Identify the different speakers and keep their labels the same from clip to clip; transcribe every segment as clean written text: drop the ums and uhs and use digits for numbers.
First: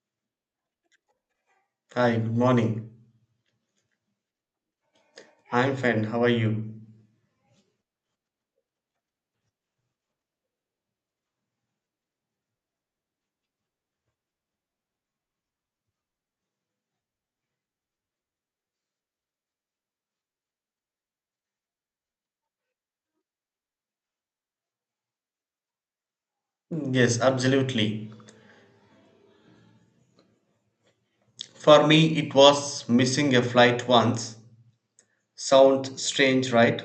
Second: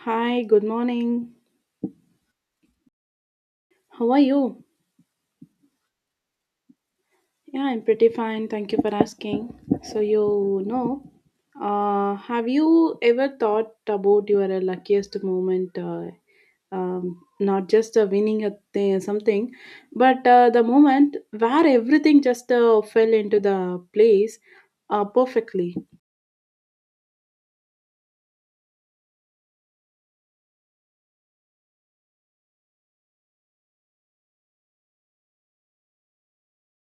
Speaker 1: Hi, good morning.
Speaker 2: Hi, good morning.
Speaker 1: How are you?
Speaker 2: I'm fine. How are you?
Speaker 1: Yeah, I'm pretty fine. Thank you for asking. So, have you ever thought about your luckiest moment? Not just winning something, but the moment where everything just fell into the place perfectly.
Speaker 2: Yes, absolutely. For me, it was missing a flight once. Sounds strange, right?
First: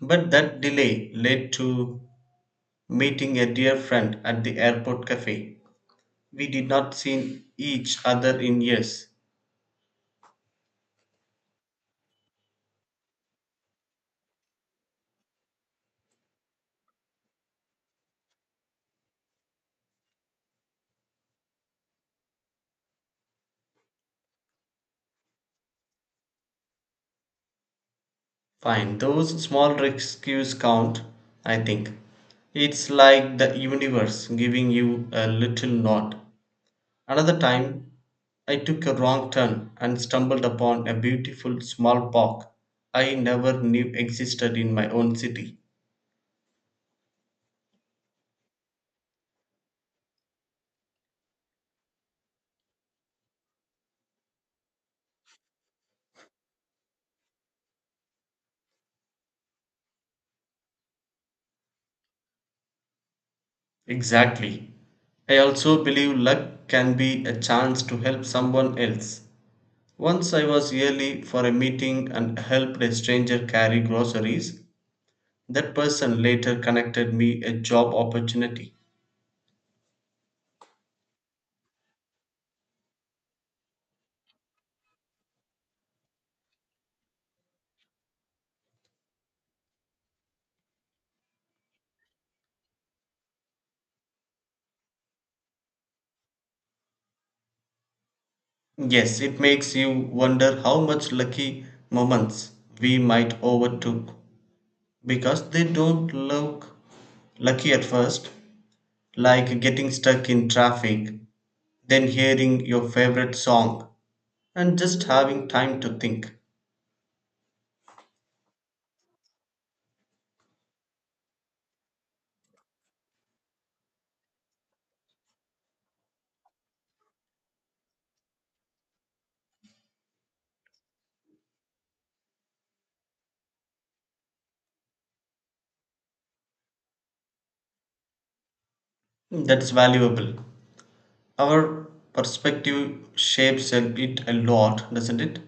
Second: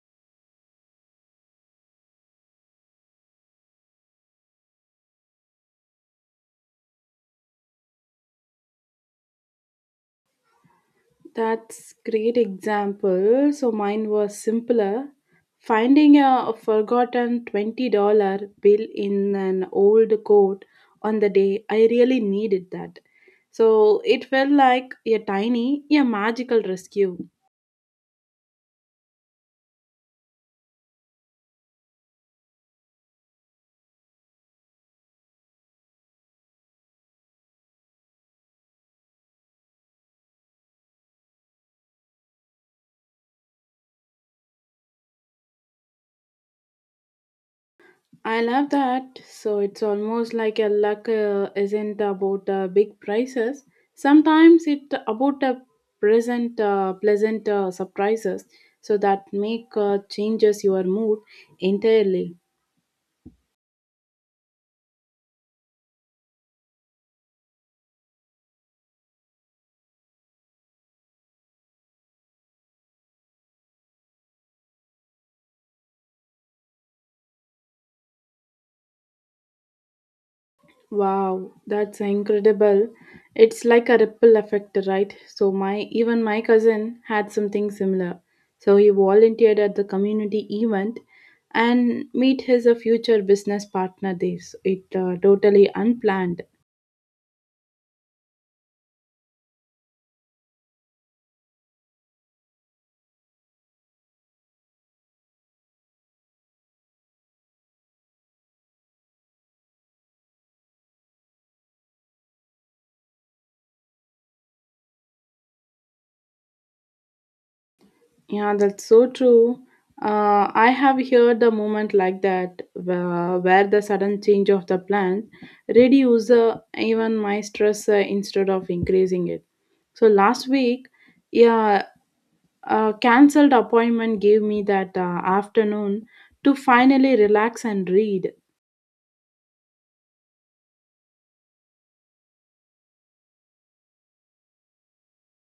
Speaker 2: But that delay led to meeting a dear friend at the airport cafe. We did not see each other in years.
Speaker 1: That's great example. So mine was simpler. Finding a forgotten $20 bill in an old coat on the day I really needed that. So it felt like a magical rescue.
Speaker 2: Fine, those small rescues count, I think. It's like the universe giving you a little nod. Another time, I took a wrong turn and stumbled upon a beautiful small park I never knew existed in my own city.
Speaker 1: I love that. So it's almost like a luck isn't about big prices. Sometimes it's about a present pleasant surprises. So that make changes your mood entirely.
Speaker 2: Exactly. I also believe luck can be a chance to help someone else. Once I was early for a meeting and helped a stranger carry groceries. That person later connected me a job opportunity.
Speaker 1: Wow, that's incredible. It's like a ripple effect, right? So my even my cousin had something similar. So he volunteered at the community event and meet his future business partner there. So it totally unplanned.
Speaker 2: Yes, it makes you wonder how much lucky moments we might overlook because they don't look lucky at first, like getting stuck in traffic, then hearing your favorite song, and just having time to think.
Speaker 1: Yeah, that's so true. I have heard a moment like that where the sudden change of the plan reduce even my stress instead of increasing it. So last week, yeah, a cancelled appointment gave me that afternoon to finally relax and read.
Speaker 2: That's valuable. Our perspective shapes it a lot, doesn't it?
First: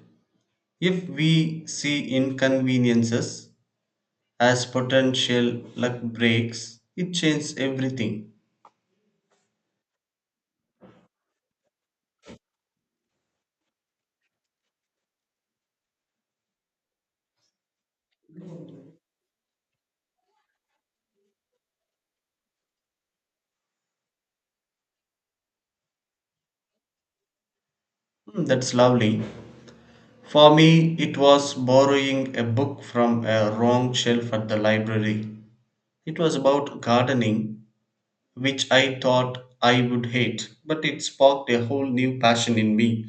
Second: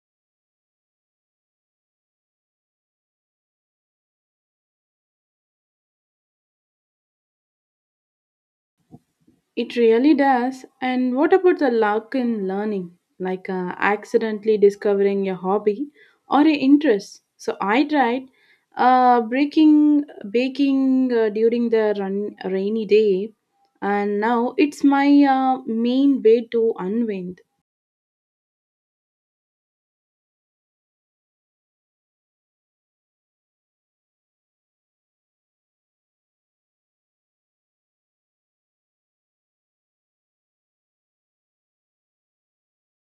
Speaker 2: If we see inconveniences as potential luck breaks, it changes everything.
Speaker 1: It really does. And what about the luck in learning? Like accidentally discovering a hobby or a interest. So I tried uh, breaking, baking during the rainy day, and now it's my main way to unwind.
Speaker 2: That's lovely. For me, it was borrowing a book from a wrong shelf at the library. It was about gardening, which I thought I would hate, but it sparked a whole new passion in me.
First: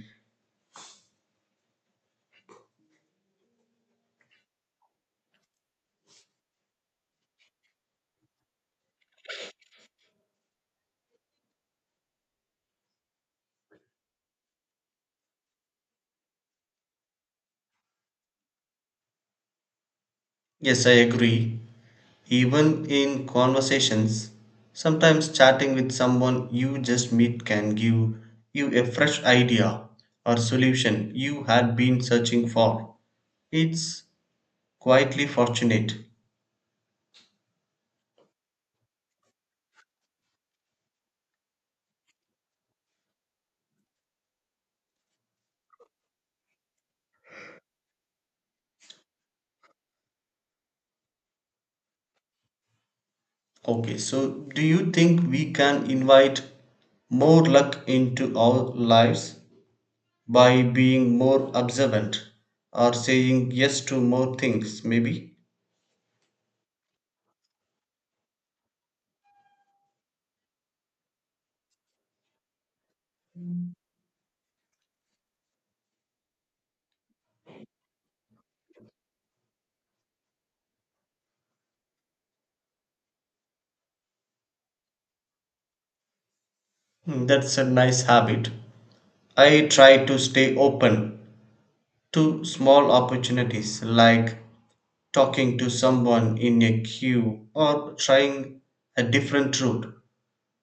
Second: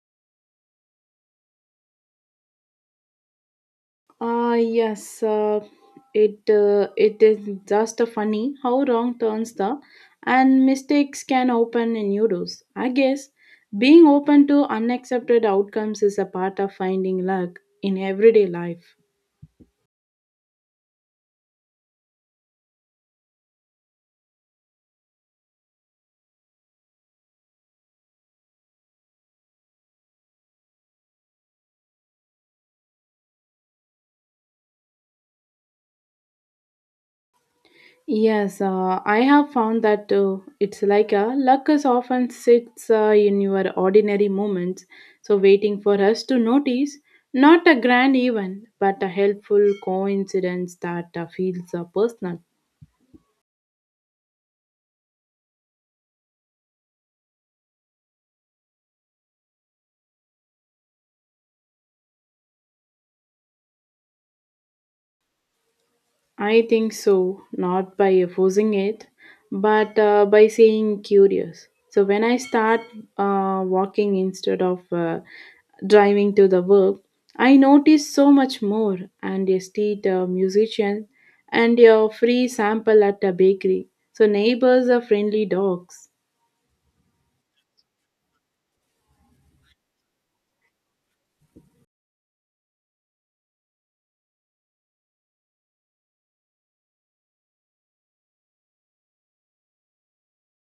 Speaker 1: Yes, it is just a funny how wrong turns the and mistakes can open a new doors. I guess being open to unaccepted outcomes is a part of finding luck in everyday life.
Speaker 2: Yes, I agree. Even in conversations, sometimes chatting with someone you just meet can give you a fresh idea or solution you had been searching for. It's quietly fortunate.
Speaker 1: Yes, I have found that too. It's like a luck is often sits in your ordinary moments, so waiting for us to notice. Not a grand event, but a helpful coincidence that feels personal.
Speaker 2: Okay, so do you think we can invite more luck into our lives by being more observant or saying yes to more things, maybe?
Speaker 1: I think so, not by forcing it, but by saying curious. So when I start walking instead of driving to the work, I notice so much more. And a street musician and a free sample at a bakery. So neighbors are friendly dogs.
Speaker 2: That's a nice habit. I try to stay open to small opportunities like talking to someone in a queue or trying a different route.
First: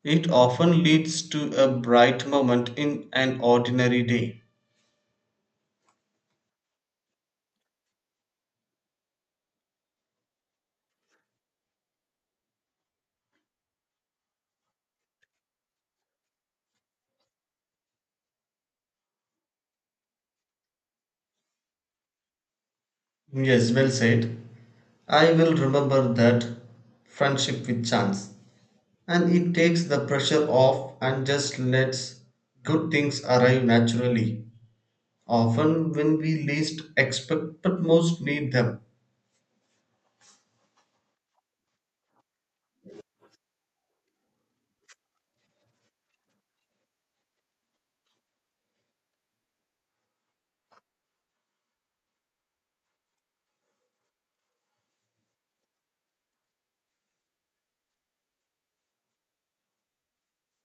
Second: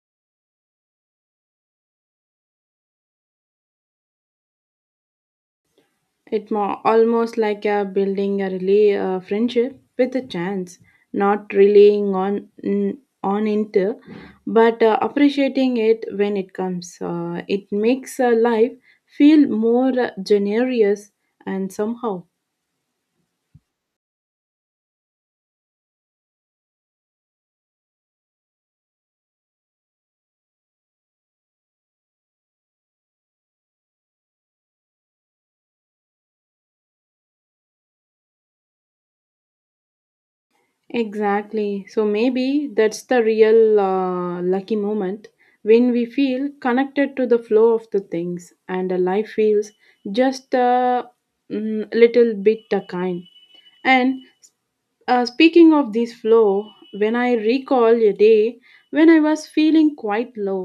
Speaker 2: It often leads to a bright moment in an ordinary day.
Speaker 1: It more almost like a building a really friendship with a chance, not relying on it, but appreciating it when it comes. It makes life feel more generous and somehow.
Speaker 2: Yes, well said. I will remember that friendship with chance. And it takes the pressure off and just lets good things arrive naturally, often when we least expect but most need them.
Speaker 1: Exactly. So maybe that's the real lucky moment when we feel connected to the flow of the things and life feels just a little bit kind and. Speaking of this flow, when I recall a day when I was feeling quite low,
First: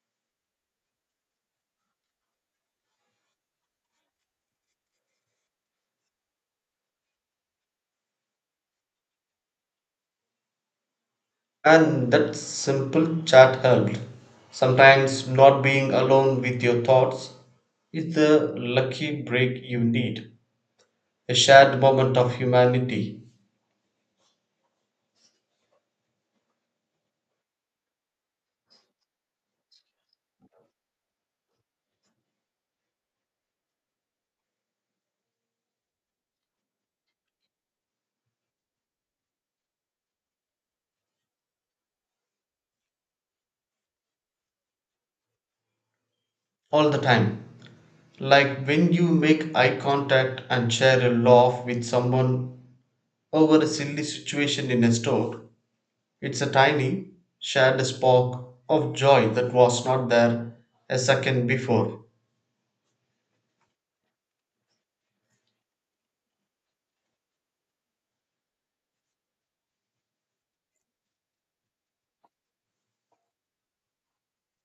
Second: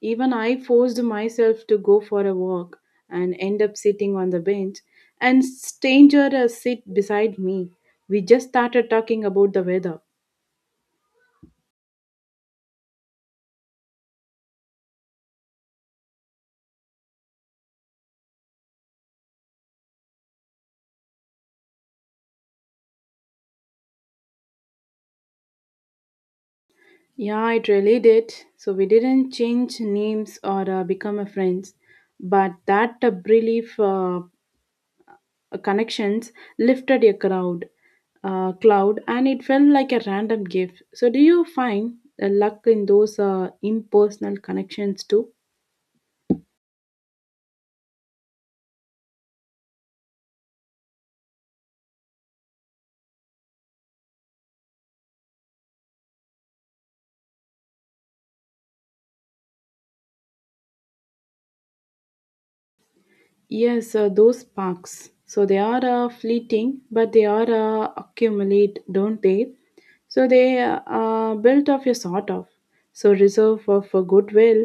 Speaker 1: even I forced myself to go for a walk and end up sitting on the bench and stranger sit beside me. We just started talking about the weather.
Speaker 2: And that simple chat helped. Sometimes not being alone with your thoughts is the lucky break you need, a shared moment of humanity
Speaker 1: Yeah, it really did. So we didn't change names or become a friends, but that relief connections lifted a crowd cloud, and it felt like a random gift. So do you find luck in those impersonal connections too?
Speaker 2: all the time. Like when you make eye contact and share a laugh with someone over a silly situation in a store, it's a tiny, shared spark of joy that was not there a second before.
Speaker 1: Yes, those sparks. So they are fleeting, but they are accumulate, don't they? So they are built of a sort of so reserve of a goodwill,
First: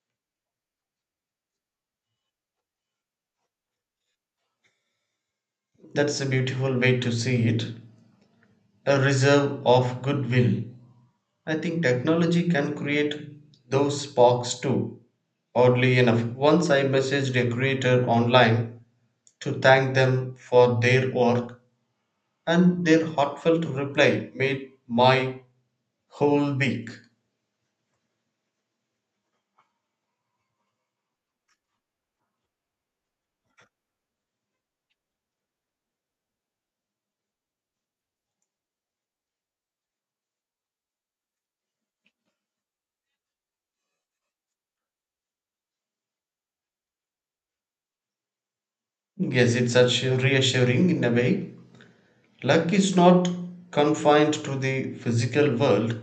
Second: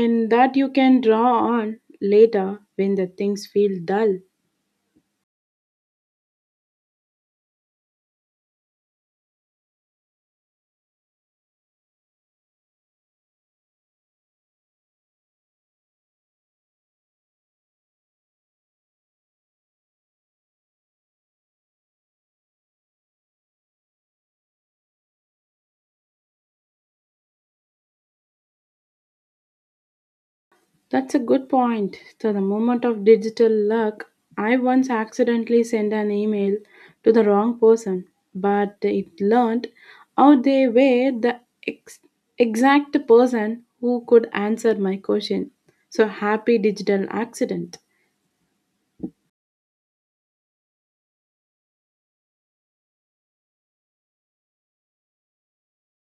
Speaker 1: and that you can draw on later when the things feel dull.
Speaker 2: That's a beautiful way to see it. A reserve of goodwill. I think technology can create those sparks too. Oddly enough, once I messaged a creator online to thank them for their work, and their heartfelt reply made my whole week.
Speaker 1: That's a good point. To the moment of digital luck, I once accidentally sent an email to the wrong person, but it learned how they were the ex- exact person who could answer my question. So happy digital accident.
Speaker 2: Yes, it's such reassuring in a way. Luck is not confined to the physical world,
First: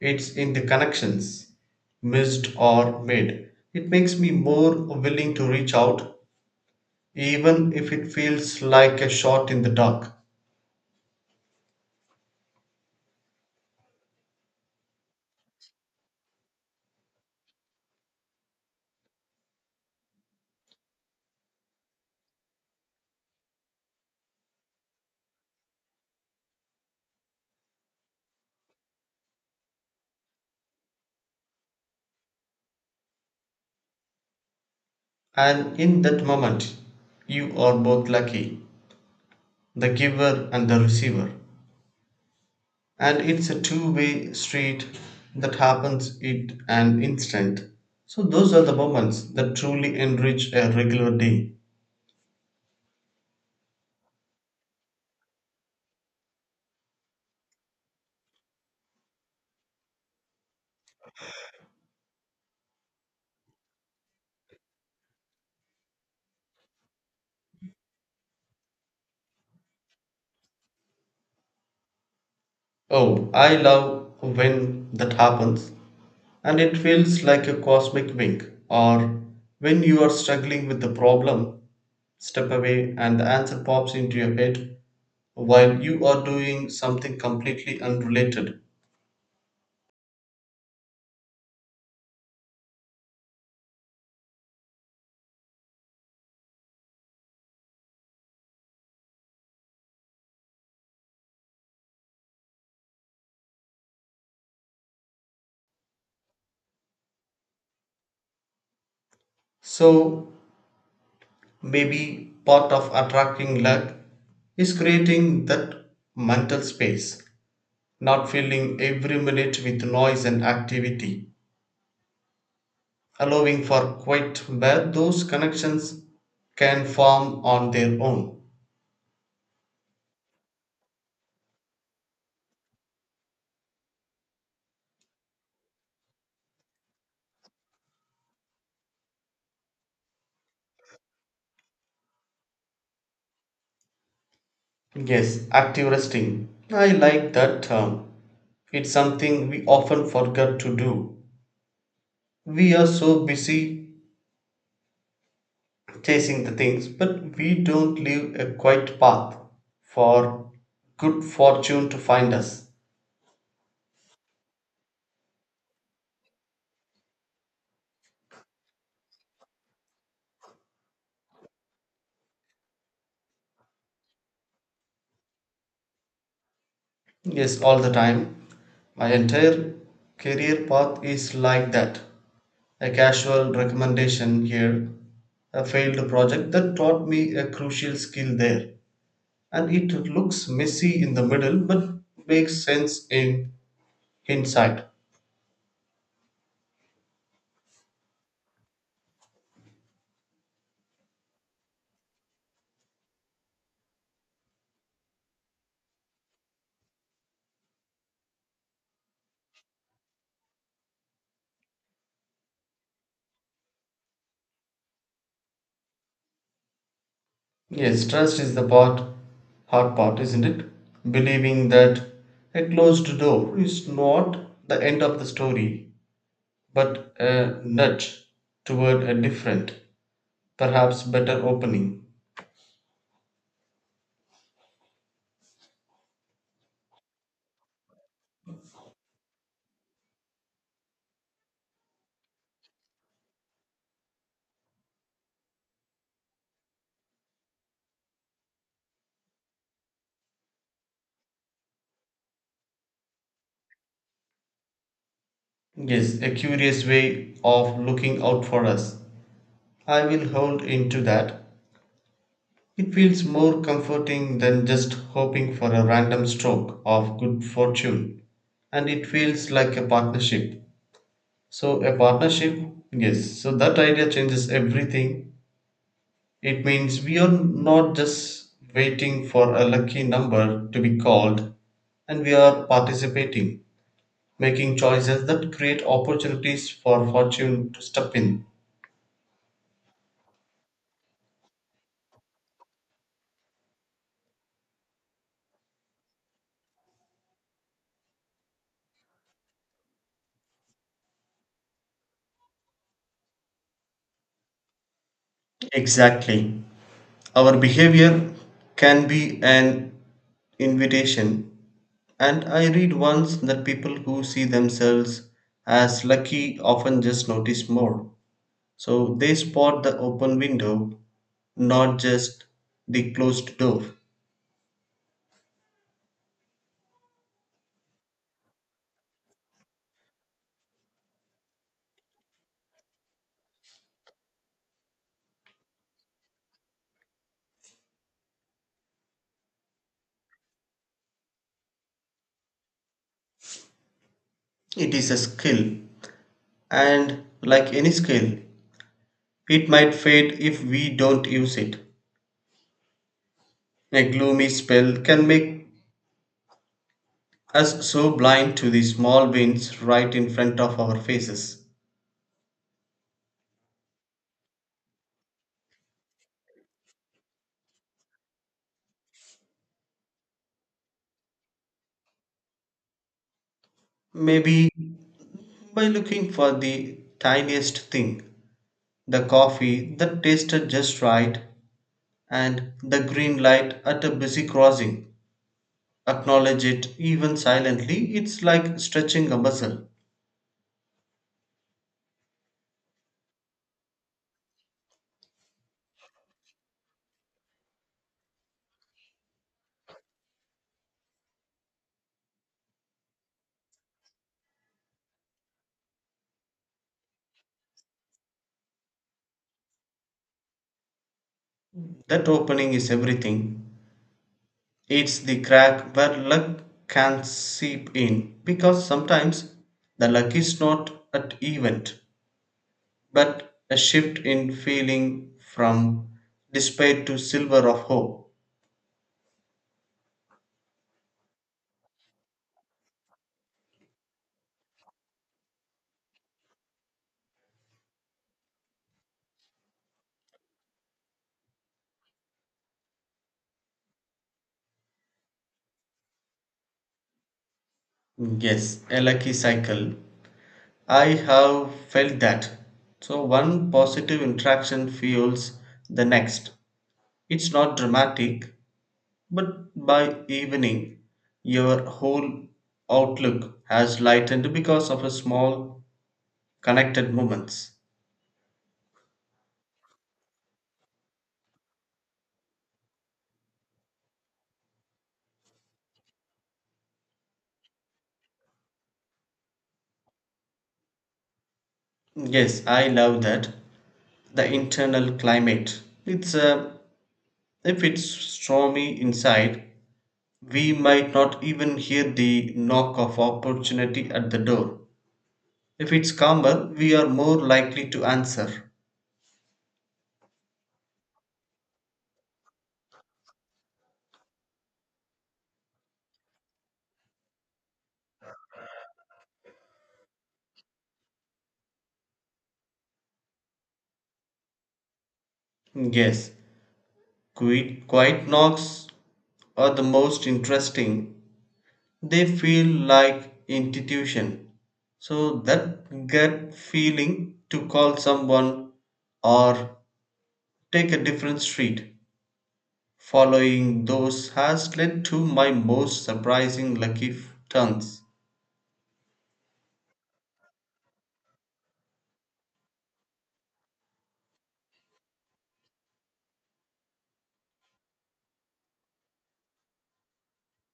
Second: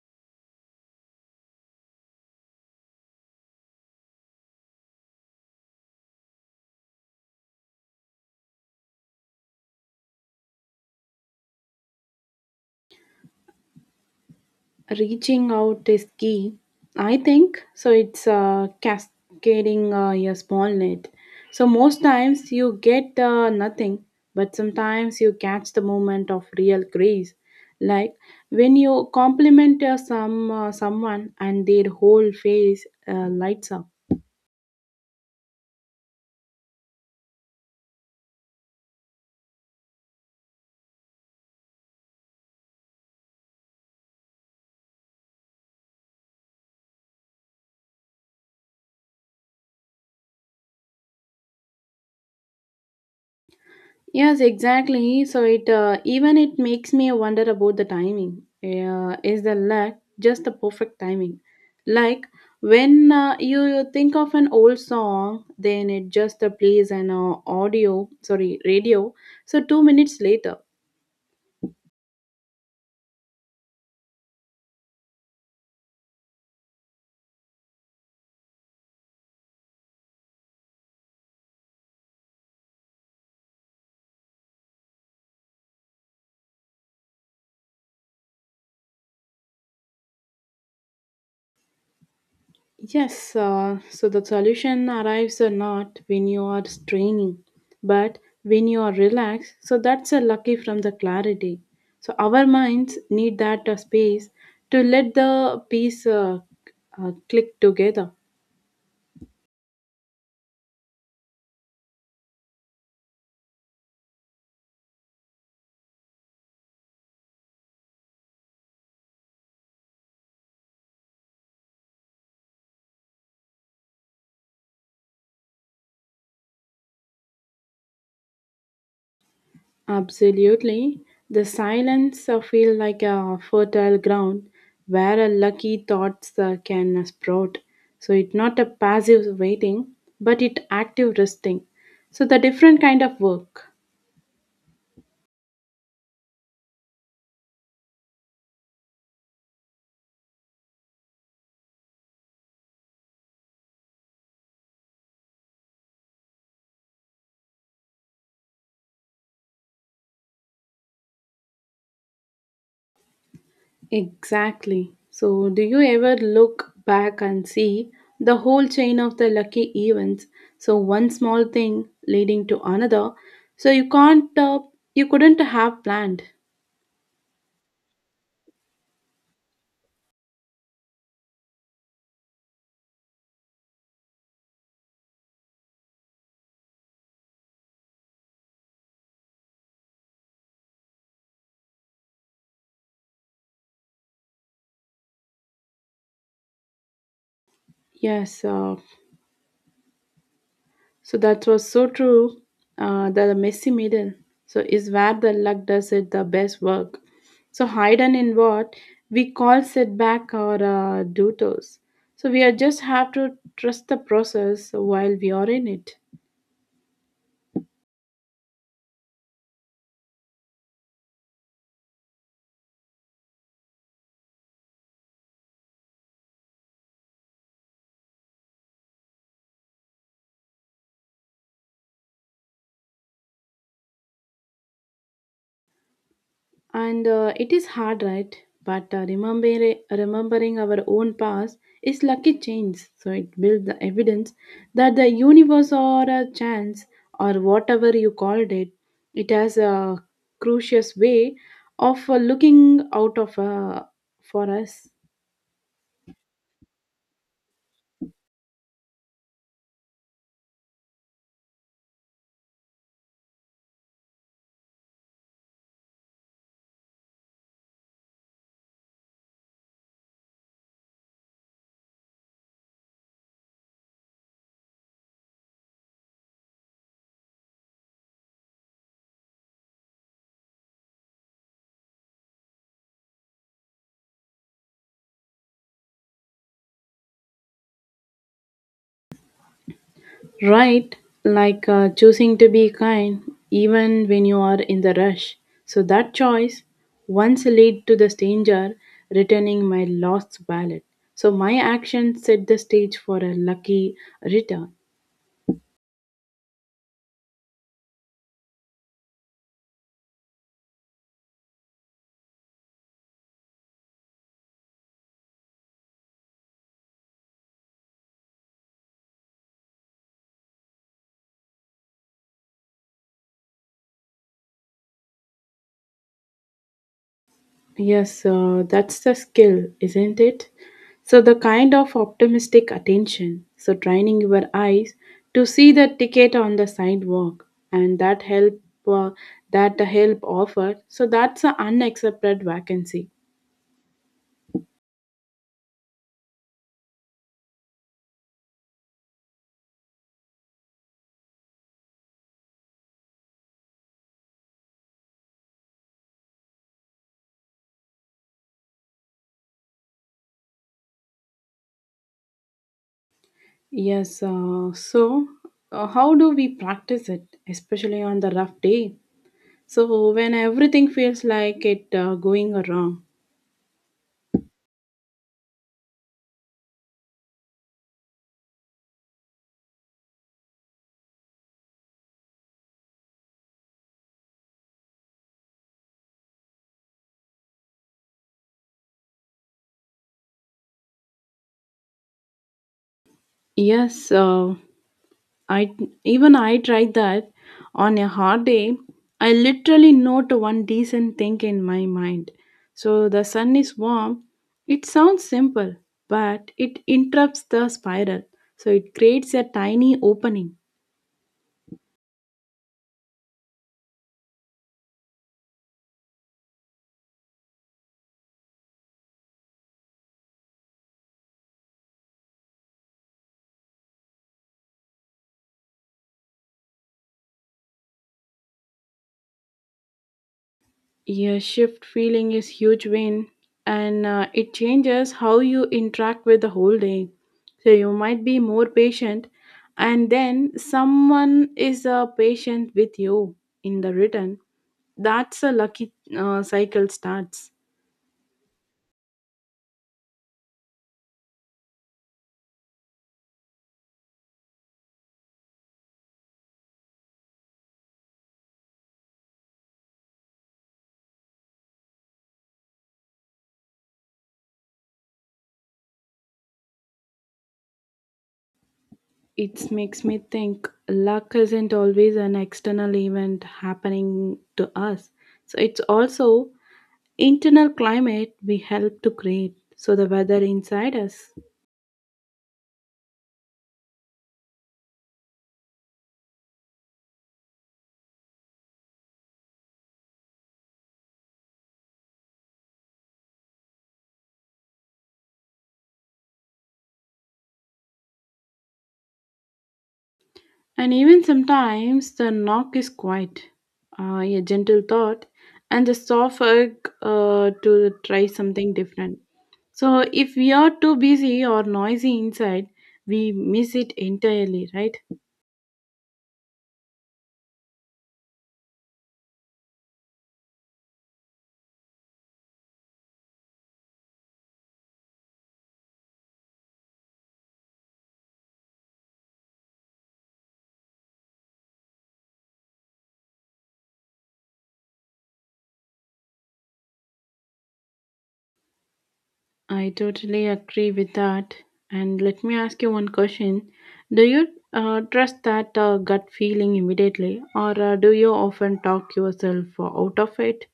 Speaker 2: it's in the connections, missed or made. It makes me more willing to reach out, even if it feels like a shot in the dark.
Speaker 1: Reaching out is key, I think. So it's cascading a small net. So most times you get nothing, but sometimes you catch the moment of real grace. Like when you compliment someone and their whole face lights up.
Speaker 2: And in that moment, you are both lucky, the giver and the receiver. And it's a two-way street that happens in an instant. So those are the moments that truly enrich a regular day.
Speaker 1: Yes, exactly. So it even it makes me wonder about the timing. Is the lack just the perfect timing? Like when you think of an old song, then it just plays an audio, sorry, radio. So 2 minutes later.
Speaker 2: Oh, I love when that happens. And it feels like a cosmic wink, or when you are struggling with the problem, step away and the answer pops into your head while you are doing something completely unrelated.
Speaker 1: Yes, so the solution arrives or not when you are straining, but when you are relaxed. So that's a lucky from the clarity. So our minds need that space to let the piece click together.
Speaker 2: So maybe part of attracting luck is creating that mental space, not filling every minute with noise and activity, allowing for quiet where those connections can form on their own.
Speaker 1: Absolutely, the silence feel like a fertile ground where a lucky thoughts can sprout. So it's not a passive waiting, but it active resting. So the different kind of work.
Speaker 2: Yes, active resting. I like that term. It's something we often forget to do. We are so busy chasing the things, but we don't leave a quiet path for good fortune to find us.
Speaker 1: Exactly. So, do you ever look back and see the whole chain of the lucky events? So, one small thing leading to another. So, you couldn't have planned.
Speaker 2: Yes, all the time. My entire career path is like that. A casual recommendation here, a failed project that taught me a crucial skill there. And it looks messy in the middle but makes sense in hindsight.
Speaker 1: Yes. So, that was so true. The messy middle. So, is where the luck does it the best work. So, hidden in what we call setback or detours. So, we are just have to trust the process while we are in it.
Speaker 2: Yes, trust is the hard part, isn't it? Believing that a closed door is not the end of the story, but a nudge toward a different, perhaps better opening.
Speaker 1: And it is hard, right? But remembering our own past is lucky chance. So it builds the evidence that the universe or a chance or whatever you called it, it has a crucious way of looking out of for us.
Speaker 2: Yes, a curious way of looking out for us. I will hold into that. It feels more comforting than just hoping for a random stroke of good fortune. And it feels like a partnership. So, a partnership, yes, so that idea changes everything. It means we are not just waiting for a lucky number to be called, and we are participating, making choices that create opportunities for fortune to step in.
Speaker 1: Right, like choosing to be kind even when you are in the rush. So that choice once led to the stranger returning my lost wallet. So my action set the stage for a lucky return.
Speaker 2: Exactly. Our behavior can be an invitation. And I read once that people who see themselves as lucky often just notice more. So they spot the open window, not just the closed door.
Speaker 1: Yes, that's the skill, isn't it? So, the kind of optimistic attention. So, training your eyes to see the ticket on the sidewalk and uh, that the help offered. So, that's an unaccepted vacancy.
Speaker 2: It is a skill, and like any skill, it might fade if we don't use it. A gloomy spell can make us so blind to the small wins right in front of our faces.
Speaker 1: Yes, so how do we practice it, especially on the rough day? So, when everything feels like it going wrong.
Speaker 2: Maybe by looking for the tiniest thing, the coffee that tasted just right, and the green light at a busy crossing. Acknowledge it even silently, it's like stretching a muscle.
Speaker 1: Yes, I even I tried that on a hot day. I literally not one decent thing in my mind. So the sun is warm. It sounds simple, but it interrupts the spiral. So it creates a tiny opening.
Speaker 2: That opening is everything. It's the crack where luck can seep in, because sometimes the luck is not an event but a shift in feeling from despair to silver of hope.
Speaker 1: Your shift feeling is huge win, and it changes how you interact with the whole day. So you might be more patient, and then someone is patient with you in the return. That's a lucky cycle starts.
Speaker 2: Yes, a lucky cycle. I have felt that. So one positive interaction fuels the next. It's not dramatic, but by evening, your whole outlook has lightened because of a small connected moments.
Speaker 1: It makes me think luck isn't always an external event happening to us. So it's also internal climate we help to create. So the weather inside us.
Speaker 2: Yes, I love that. The internal climate. It's a, if it's stormy inside, we might not even hear the knock of opportunity at the door. If it's calmer, we are more likely to answer.
Speaker 1: And even sometimes the knock is quiet, a gentle thought, and the soft urge to try something different. So if we are too busy or noisy inside, we miss it entirely, right?
Speaker 2: Yes, quiet knocks are the most interesting. They feel like intuition. So that gut feeling to call someone or take a different street. Following those has led to my most surprising lucky turns.
Speaker 1: I totally agree with that. And let me ask you one question. Do you trust that gut feeling immediately, or do you often talk yourself out of it?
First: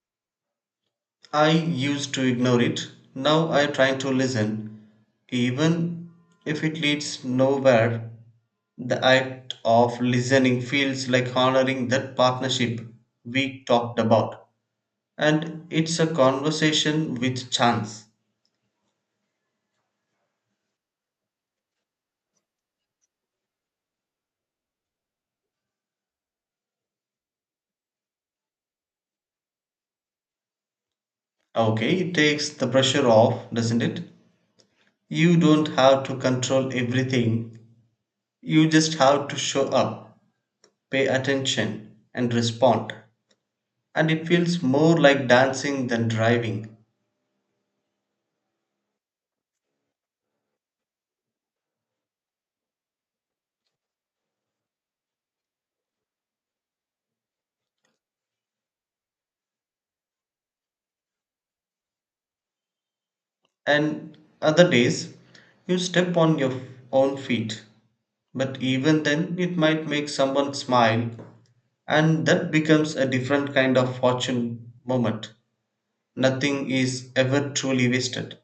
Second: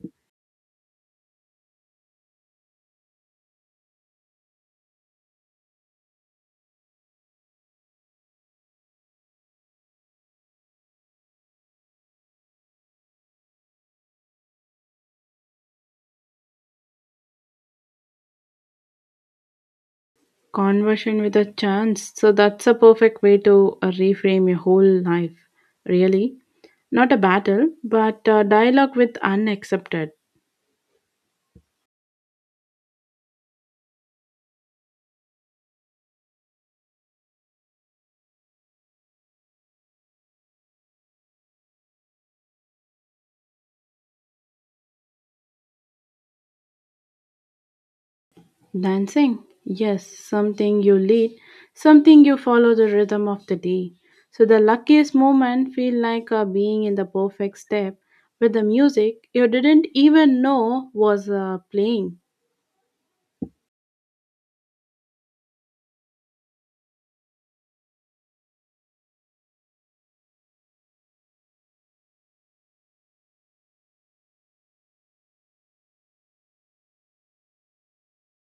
Speaker 2: I used to ignore it, now I try to listen, even if it leads nowhere. The act of listening feels like honoring that partnership we talked about. And it's a conversation with chance.
Speaker 1: Conversion with a chance. So that's a perfect way to reframe your whole life, really. Not a battle, but a dialogue with unaccepted.
Speaker 2: Okay, it takes the pressure off, doesn't it? You don't have to control everything, you just have to show up, pay attention, and respond. And it feels more like dancing than driving.
Speaker 1: Dancing? Yes, something you lead, something you follow the rhythm of the day. So the luckiest moment feel like being in the perfect step with the music you didn't even know was playing.
Speaker 2: And other days, you step on your own feet. But even then, it might make someone smile, and that becomes a different kind of fortune moment. Nothing is ever truly wasted.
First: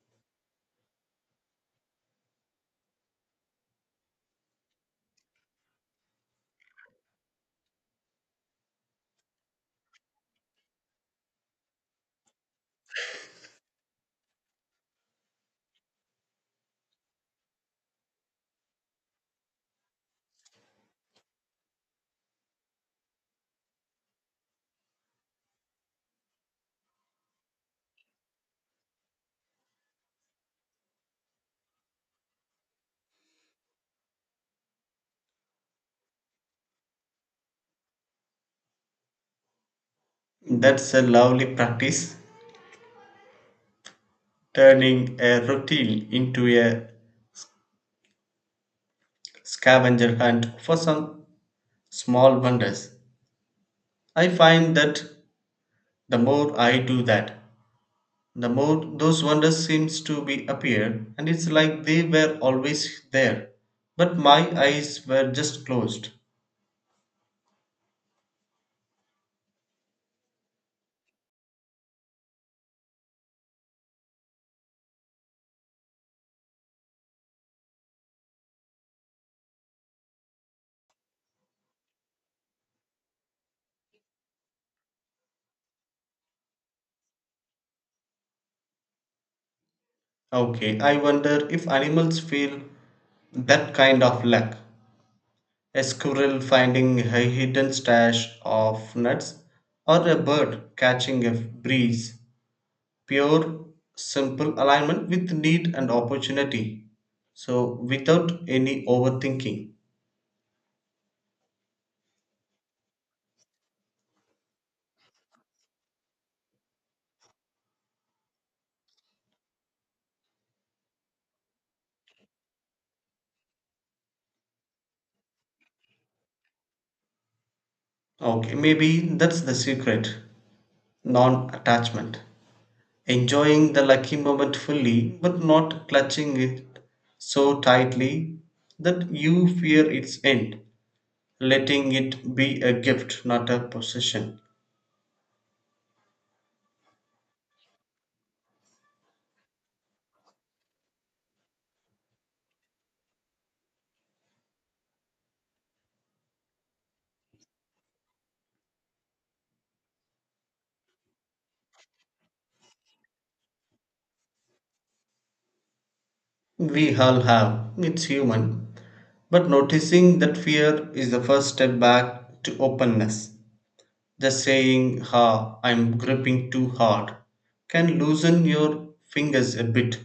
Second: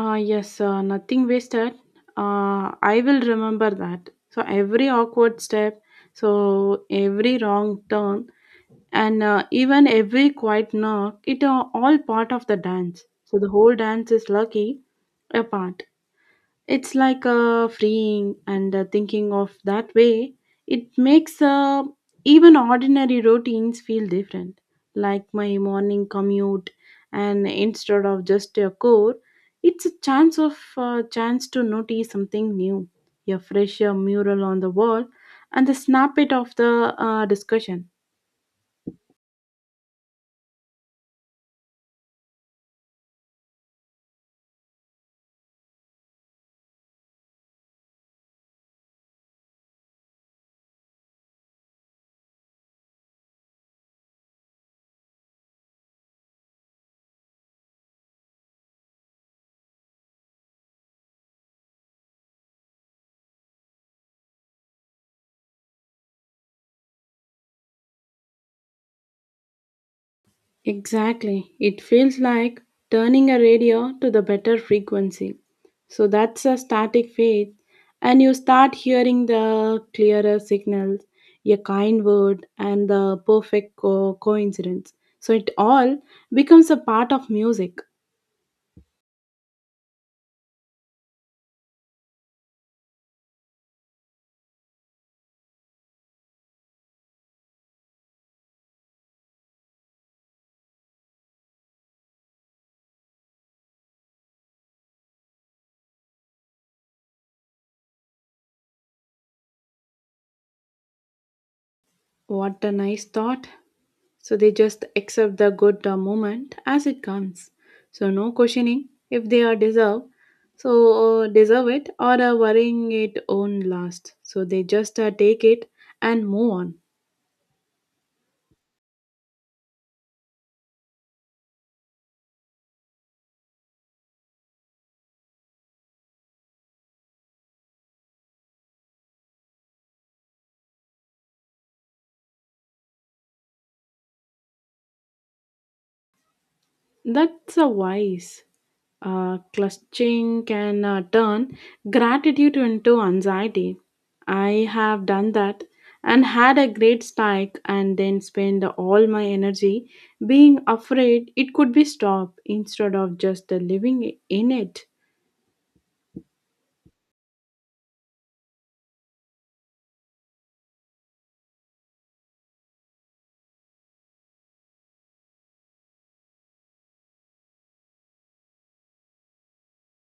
Speaker 1: Yes, nothing wasted. I will remember that. So every awkward step, so every wrong turn, and even every quiet knock, it are all part of the dance. So the whole dance is lucky apart. It's like a freeing and thinking of that way. It makes even ordinary routines feel different, like my morning commute, and instead of just a core, it's a chance to notice something new, a fresh mural on the wall, and the snippet of the discussion.
Speaker 2: That's a lovely practice, turning a routine into a scavenger hunt for some small wonders. I find that the more I do that, the more those wonders seems to be appear, and it's like they were always there but my eyes were just closed.
Speaker 1: Exactly. It feels like turning a radio to the better frequency. So that's a static phase, and you start hearing the clearer signals, a kind word, and the perfect coincidence. So it all becomes a part of music.
Speaker 2: Okay, I wonder if animals feel that kind of lack. A squirrel finding a hidden stash of nuts or a bird catching a breeze, pure, simple alignment with need and opportunity. So, without any overthinking.
Speaker 1: What a nice thought! So they just accept the good moment as it comes. So no questioning if they are deserve. So deserve it or worrying it own last. So they just take it and move on.
Speaker 2: Okay, maybe that's the secret, non attachment. Enjoying the lucky moment fully, but not clutching it so tightly that you fear its end. Letting it be a gift, not a possession.
Speaker 1: That's a wise. Clutching can turn gratitude into anxiety. I have done that and had a great spike, and then spend all my energy being afraid it could be stopped instead of just living in it.
Speaker 2: We all have, it's human. But noticing that fear is the first step back to openness. The saying, "Ha, I'm gripping too hard," can loosen your fingers a bit.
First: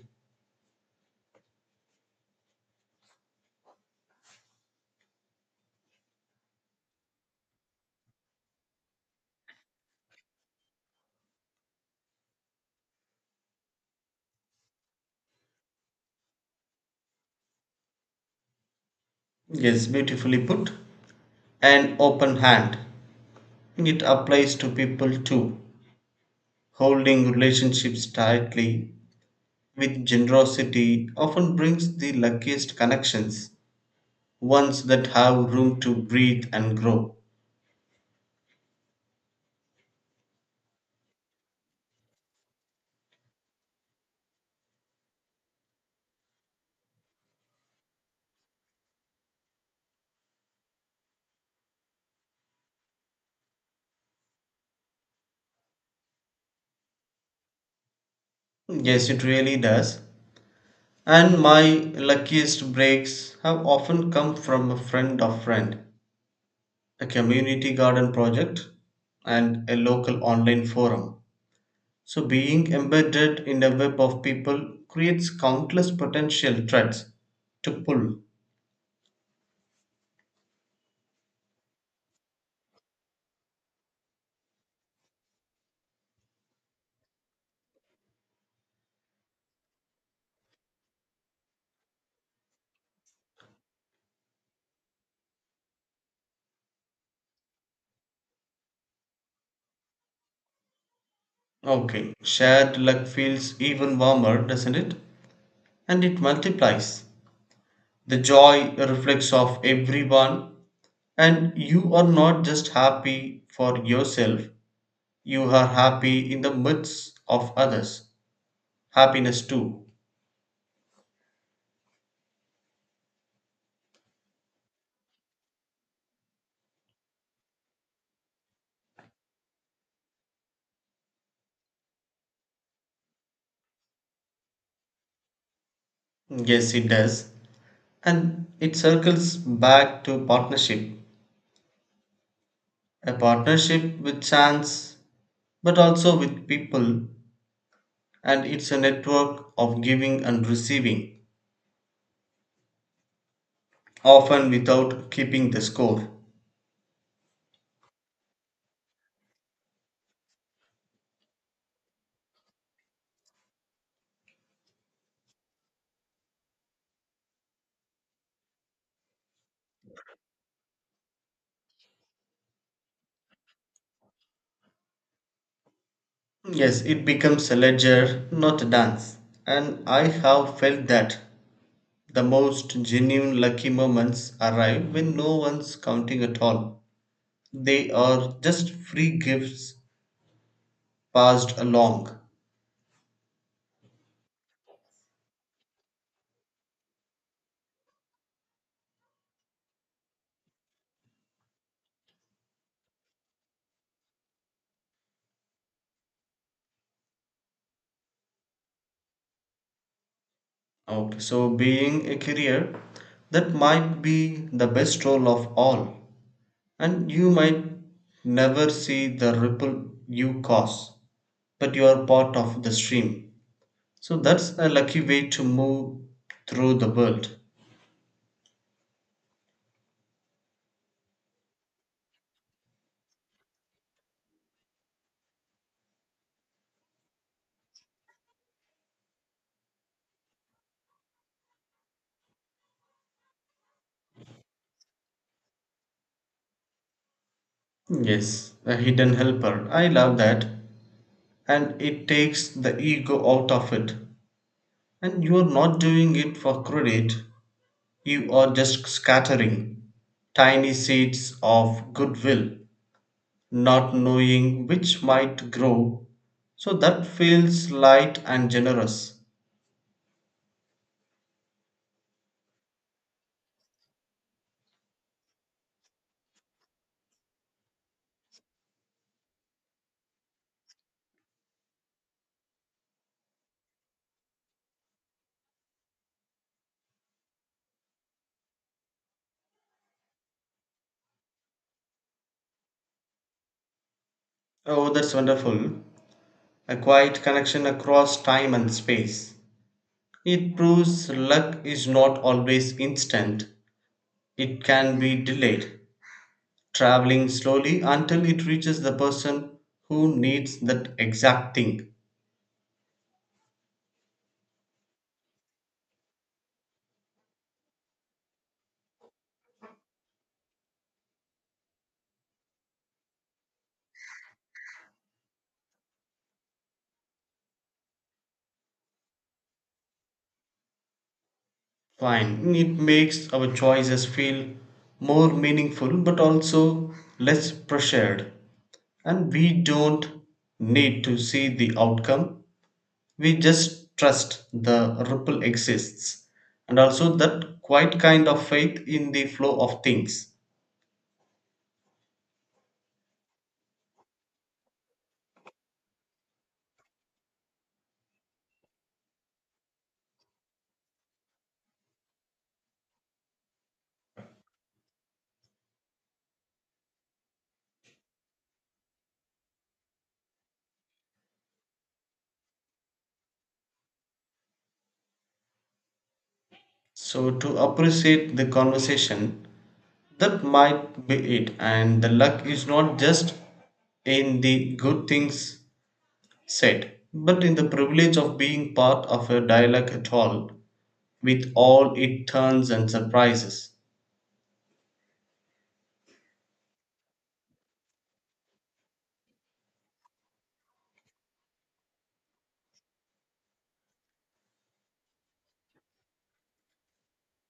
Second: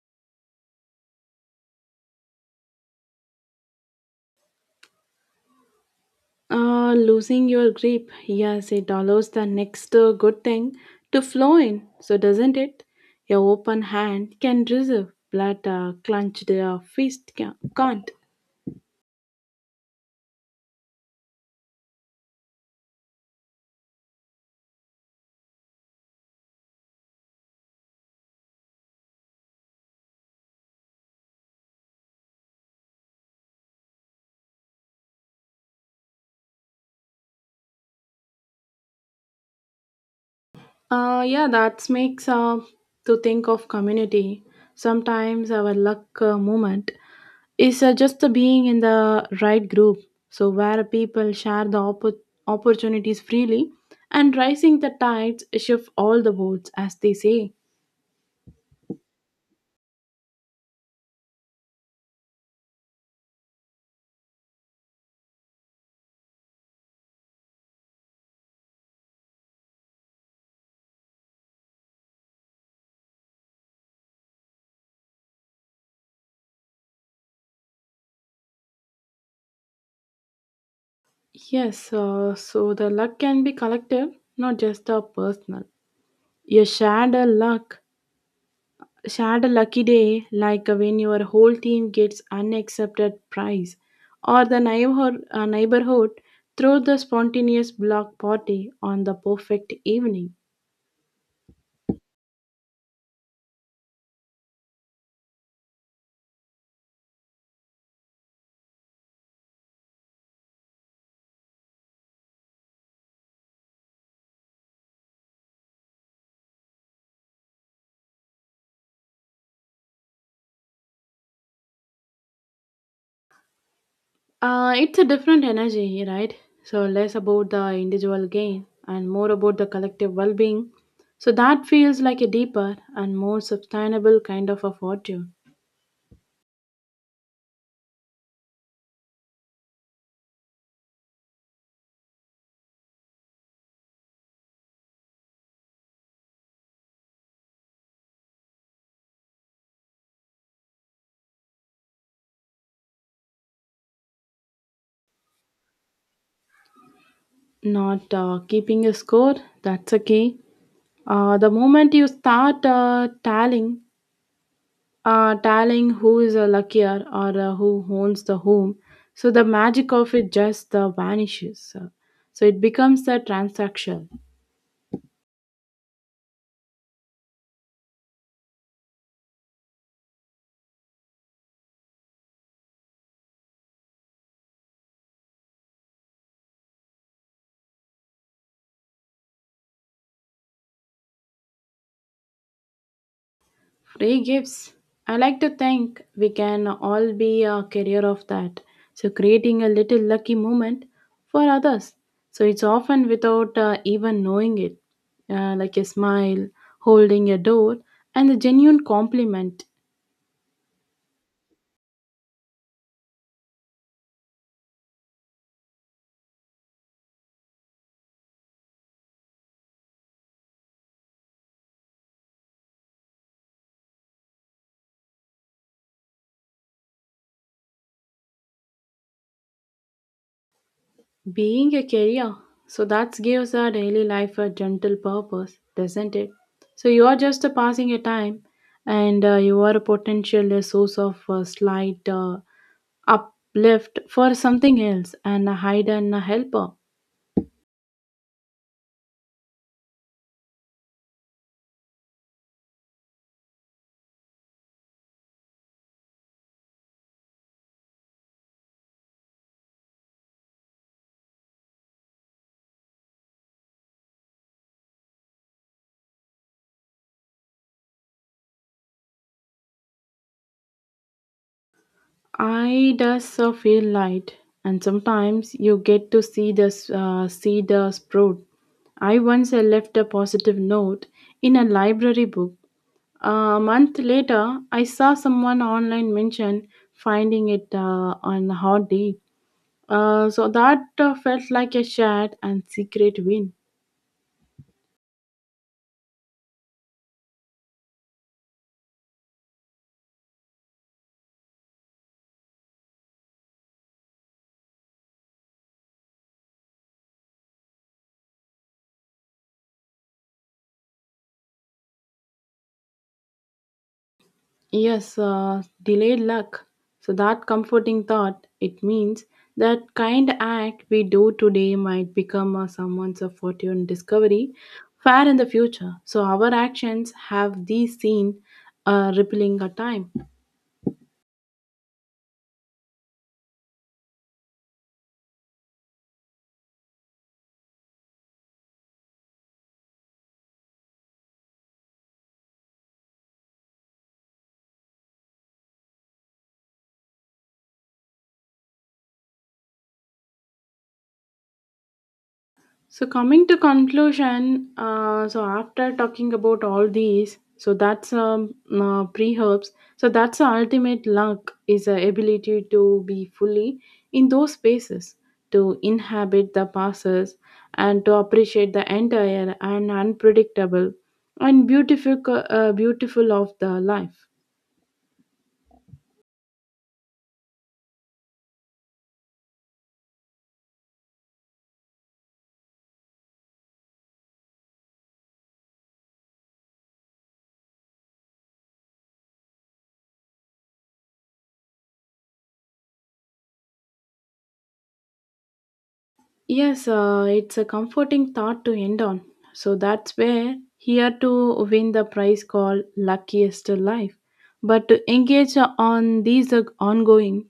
Speaker 1: Losing your grip, yes, it allows the next good thing to flow in, so doesn't it? Your open hand can reserve, but a clenched fist can't.
Speaker 2: Yes, beautifully put. An open hand. It applies to people too. Holding relationships tightly with generosity often brings the luckiest connections, ones that have room to breathe and grow.
Speaker 1: Yeah, that makes to think of community. Sometimes our luck moment is just the being in the right group, so where people share the opportunities freely and rising the tides shift all the boats, as they say.
Speaker 2: Yes, it really does. And my luckiest breaks have often come from a friend of friend, a community garden project, and a local online forum. So, being embedded in a web of people creates countless potential threads to pull.
Speaker 1: Yes, so the luck can be collective, not just the personal. You shared a luck Shared a lucky day, like when your whole team gets unaccepted prize, or the neighborhood throw the spontaneous block party on the perfect evening.
Speaker 2: Okay, shared luck feels even warmer, doesn't it? And it multiplies. The joy reflects off everyone, and you are not just happy for yourself, you are happy in the midst of others. Happiness too.
Speaker 1: It's a different energy, right? So less about the individual gain and more about the collective well-being. So that feels like a deeper and more sustainable kind of a fortune.
Speaker 2: Yes, it does. And it circles back to partnership, a partnership with chance, but also with people, and it's a network of giving and receiving, often without keeping the score.
Speaker 1: Not keeping a score, that's a key. The moment you start tallying telling who is luckier or who owns the home. So the magic of it just vanishes. So it becomes a transaction.
Speaker 2: Yes, it becomes a ledger, not a dance. And I have felt that the most genuine lucky moments arrive when no one's counting at all. They are just free gifts passed along.
Speaker 1: Free gifts. I like to think we can all be a carrier of that. So creating a little lucky moment for others. So it's often without even knowing it, like a smile, holding a door, and a genuine compliment.
Speaker 2: Okay, so being a career, that might be the best role of all, and you might never see the ripple you cause, but you are part of the stream. So that's a lucky way to move through the world.
Speaker 1: Being a career, so that gives our daily life a gentle purpose, doesn't it? So you are just passing your time, and you are a potential source of slight uplift for something else, and a hide and a helper.
Speaker 2: Yes, a hidden helper. I love that, and it takes the ego out of it. And you are not doing it for credit, you are just scattering tiny seeds of goodwill, not knowing which might grow. So that feels light and generous.
Speaker 1: I does feel light, and sometimes you get to see the sprout. I once left a positive note in a library book. A month later, I saw someone online mention finding it on a hot day. So that felt like a shared and secret win.
Speaker 2: Oh, that's wonderful. A quiet connection across time and space. It proves luck is not always instant, it can be delayed, traveling slowly until it reaches the person who needs that exact thing.
Speaker 1: Yes, delayed luck. So that comforting thought, it means that kind act we do today might become someone's fortune discovery far in the future. So our actions have these seen rippling a time.
Speaker 2: Fine, it makes our choices feel more meaningful but also less pressured. And we don't need to see the outcome, we just trust the ripple exists, and also that quite kind of faith in the flow of things.
Speaker 1: So coming to conclusion, so after talking about all these, so that's pre-herbs. So that's the ultimate luck is the ability to be fully in those spaces, to inhabit the passes, and to appreciate the entire and unpredictable and beautiful, beautiful of the life.
Speaker 2: So to appreciate the conversation, that might be it. And the luck is not just in the good things said but in the privilege of being part of a dialogue at all, with all it turns and surprises.
Speaker 1: Yes, it's a comforting thought to end on. So that's where here to win the prize called Luckiest Life. But to engage on these ongoing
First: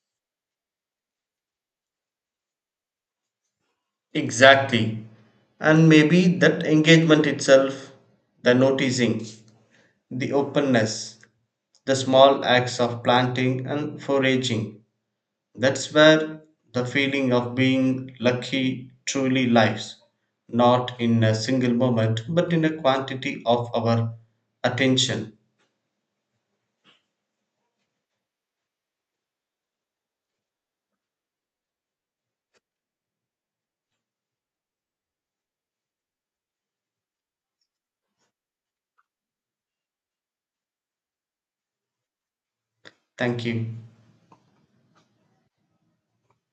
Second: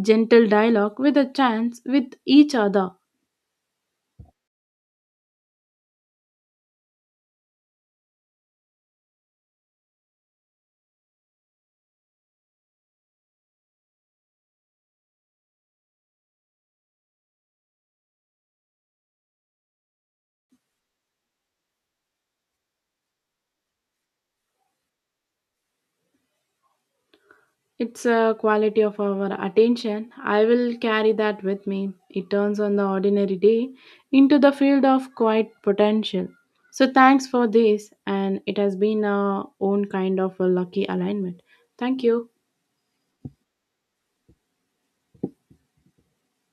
Speaker 1: gentle dialogue with a chance with each other.
Speaker 2: Exactly. And maybe that engagement itself, the noticing, the openness, the small acts of planting and foraging, that's where the feeling of being lucky truly lies. Not in a single moment, but in a quantity of our attention.
Speaker 1: It's a quality of our attention. I will carry that with me. It turns on the ordinary day into the field of quiet potential. So thanks for this, and it has been our own kind of a lucky alignment. Thank you.
Speaker 2: Thank you.